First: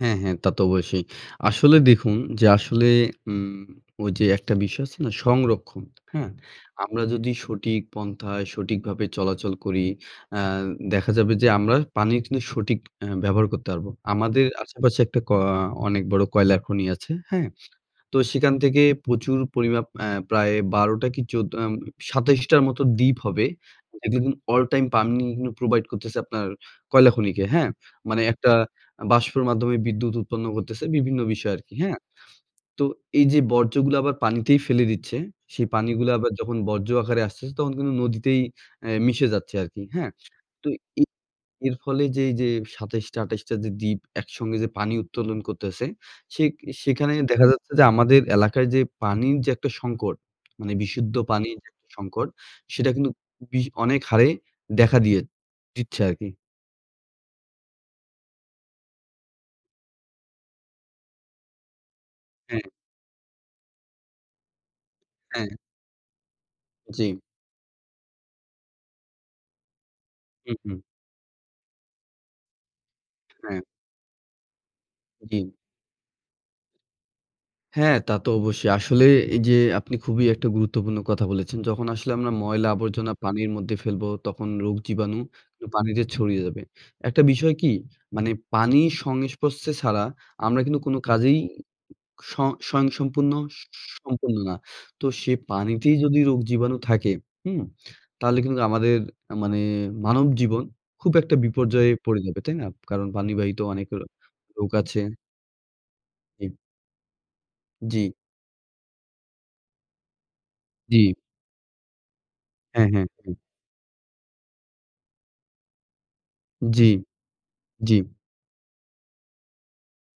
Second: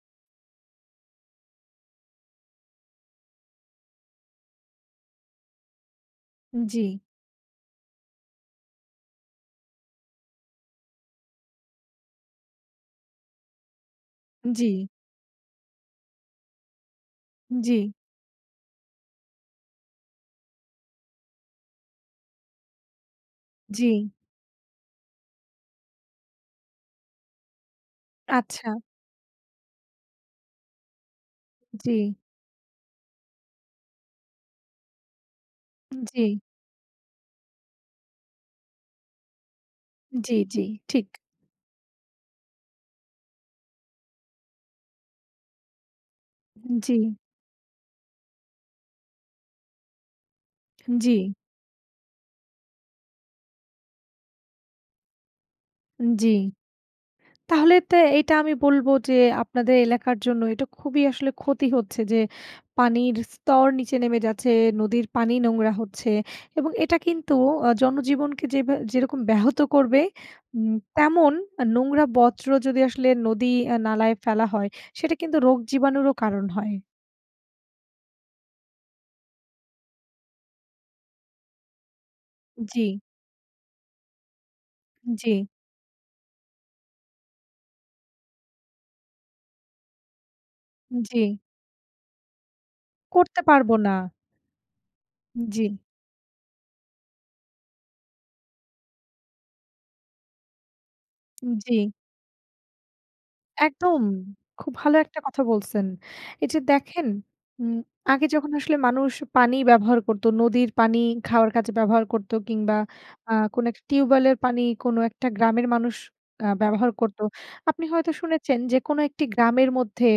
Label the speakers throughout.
Speaker 1: হ্যাঁ, হ্যাঁ তা তো অবশ্যই। আসলে দেখুন যে আসলে উম ওইযে একটা বিষয় আছে না সংরক্ষণ, হ্যাঁ?
Speaker 2: জি।
Speaker 1: আমরা যদি সঠিক পন্থায় সঠিকভাবে চলাচল করি। অ্যা দেখা যাবে যে, আমরা পানির কিন্তু সঠিক আ ব্যবহার করতে পারবো। আমাদের
Speaker 2: জি।
Speaker 1: আশেপাশে একটা ক আ অনেক বড় কয়লার খনি আছে। হ্যাঁ?
Speaker 2: জি।
Speaker 1: তো সেখান থেকে প্রচুর পরিমাপ অ্যা প্রায় ১২ টা কি ১৪ আম ২৭ টার মত দ্বীপ হবে।
Speaker 2: জি।
Speaker 1: যেদিন all time পানি কিন্তু provide করতেছে আপনার কয়লা খনিকে। হ্যাঁ? মানে একটা
Speaker 2: আচ্ছা।
Speaker 1: বাষ্পের মাধ্যমে বিদ্যুৎ উৎপন্ন করতেছে বিভিন্ন বিষয় আরকি। হ্যাঁ?
Speaker 2: জি।
Speaker 1: তো এইযে বর্জ্যগুলা আবার পানিতেই ফেলে দিচ্ছে, সেই পানিগুলা আবার
Speaker 2: জি।
Speaker 1: যখন বর্জ্য আকারে আসতেছে তখন কিন্তু নদীতেই অ্যা মিশে যাচ্ছে আরকি। হ্যাঁ?
Speaker 2: জি, জি,
Speaker 1: তো এ
Speaker 2: ঠিক।
Speaker 1: এর ফলে যে এইযে ২৭ টা ২৮ টা যে দ্বীপ একসঙ্গে যে পানি উত্তোলন করতেছে, সেক
Speaker 2: জি।
Speaker 1: সেখানে দেখা যাচ্ছে যে, আমাদের এলাকায় যে পানির যে একটা সংকট মানে বিশুদ্ধ
Speaker 2: জি।
Speaker 1: পানির আরকি সংকট সেটা কিন্তু বিশ অনেক হারে দেখা দিয়ে দিচ্ছে
Speaker 2: জি।
Speaker 1: আরকি।
Speaker 2: তাহলে তো এইটা আমি বলবো যে আপনাদের এলাকার জন্য এটা খুবই আসলে ক্ষতি হচ্ছে যে
Speaker 1: হ্যাঁ।
Speaker 2: পানির স্তর নিচে নেমে যাচ্ছে, নদীর পানি
Speaker 1: হ্যাঁ।
Speaker 2: নোংরা হচ্ছে এবং এটা
Speaker 1: জি।
Speaker 2: কিন্তু অ জনজীবনকে যেবা যেরকম ব্যাহত করবে,
Speaker 1: হু,
Speaker 2: উম
Speaker 1: হু।
Speaker 2: তেমন নোংরা বর্জ্য যদি আসলে নদী
Speaker 1: হ্যাঁ।
Speaker 2: আ নালায় ফেলা হয়, সেটা কিন্তু
Speaker 1: জি।
Speaker 2: রোগ জীবাণুরও কারণ হয়।
Speaker 1: হ্যাঁ তা তো অবশ্যই। আসলে এইযে আপনি খুবই একটা গুরুত্বপূর্ণ কথা বলেছেন। যখন আসলে আমরা ময়লা
Speaker 2: জি।
Speaker 1: আবর্জনা পানির মধ্যে ফেলবো তখন রোগ জীবাণু
Speaker 2: জি।
Speaker 1: পানিতে ছড়িয়ে যাবে। একটা বিষয় কি? মানে পানির সংস্পর্শে ছাড়া আমরা কিন্তু কোন
Speaker 2: জি।
Speaker 1: কাজেই সং স্বয়ংসম্পূর্ণ
Speaker 2: করতে
Speaker 1: স
Speaker 2: পারবো না।
Speaker 1: সম্পূর্ণ না। তো সে
Speaker 2: জি।
Speaker 1: পানিতেই যদি রোগ জীবাণু থাকে, হুম? তাহলে কিন্তু আমাদের মানে মানব জীবন খুব একটা
Speaker 2: জি।
Speaker 1: বিপর্যয়ে পড়ে যাবে। তাই না? কারণ পানি বাহিত অনেক র
Speaker 2: একদম।
Speaker 1: রোগ
Speaker 2: খুব ভালো
Speaker 1: আছে।
Speaker 2: একটা কথা বলছেন।
Speaker 1: জি।
Speaker 2: এইযে দেখেন উম
Speaker 1: জি।
Speaker 2: আগে যখন আসলে মানুষ পানি ব্যবহার করতো নদীর পানি
Speaker 1: জি।
Speaker 2: খাওয়ার কাজে ব্যবহার করতো কিংবা
Speaker 1: হ্যাঁ, হ্যাঁ,
Speaker 2: আ
Speaker 1: হ্যাঁ।
Speaker 2: কোন একটা টিউবওয়েলের পানি কোনো একটা গ্রামের মানুষ আ
Speaker 1: জি।
Speaker 2: ব্যবহার করতো। আপনি
Speaker 1: জি।
Speaker 2: হয়তো শুনেছেন যে কোনো একটি গ্রামের মধ্যে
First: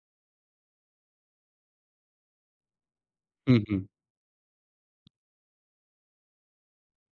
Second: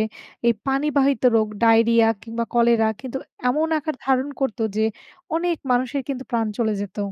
Speaker 2: এই পানি বাহিত রোগ ডায়রিয়া কিংবা কলেরা কিন্তু
Speaker 1: হুম,
Speaker 2: এমন
Speaker 1: হুম।
Speaker 2: আকার ধারণ করতো যে অনেক মানুষের কিন্তু প্রাণ চলে যেত।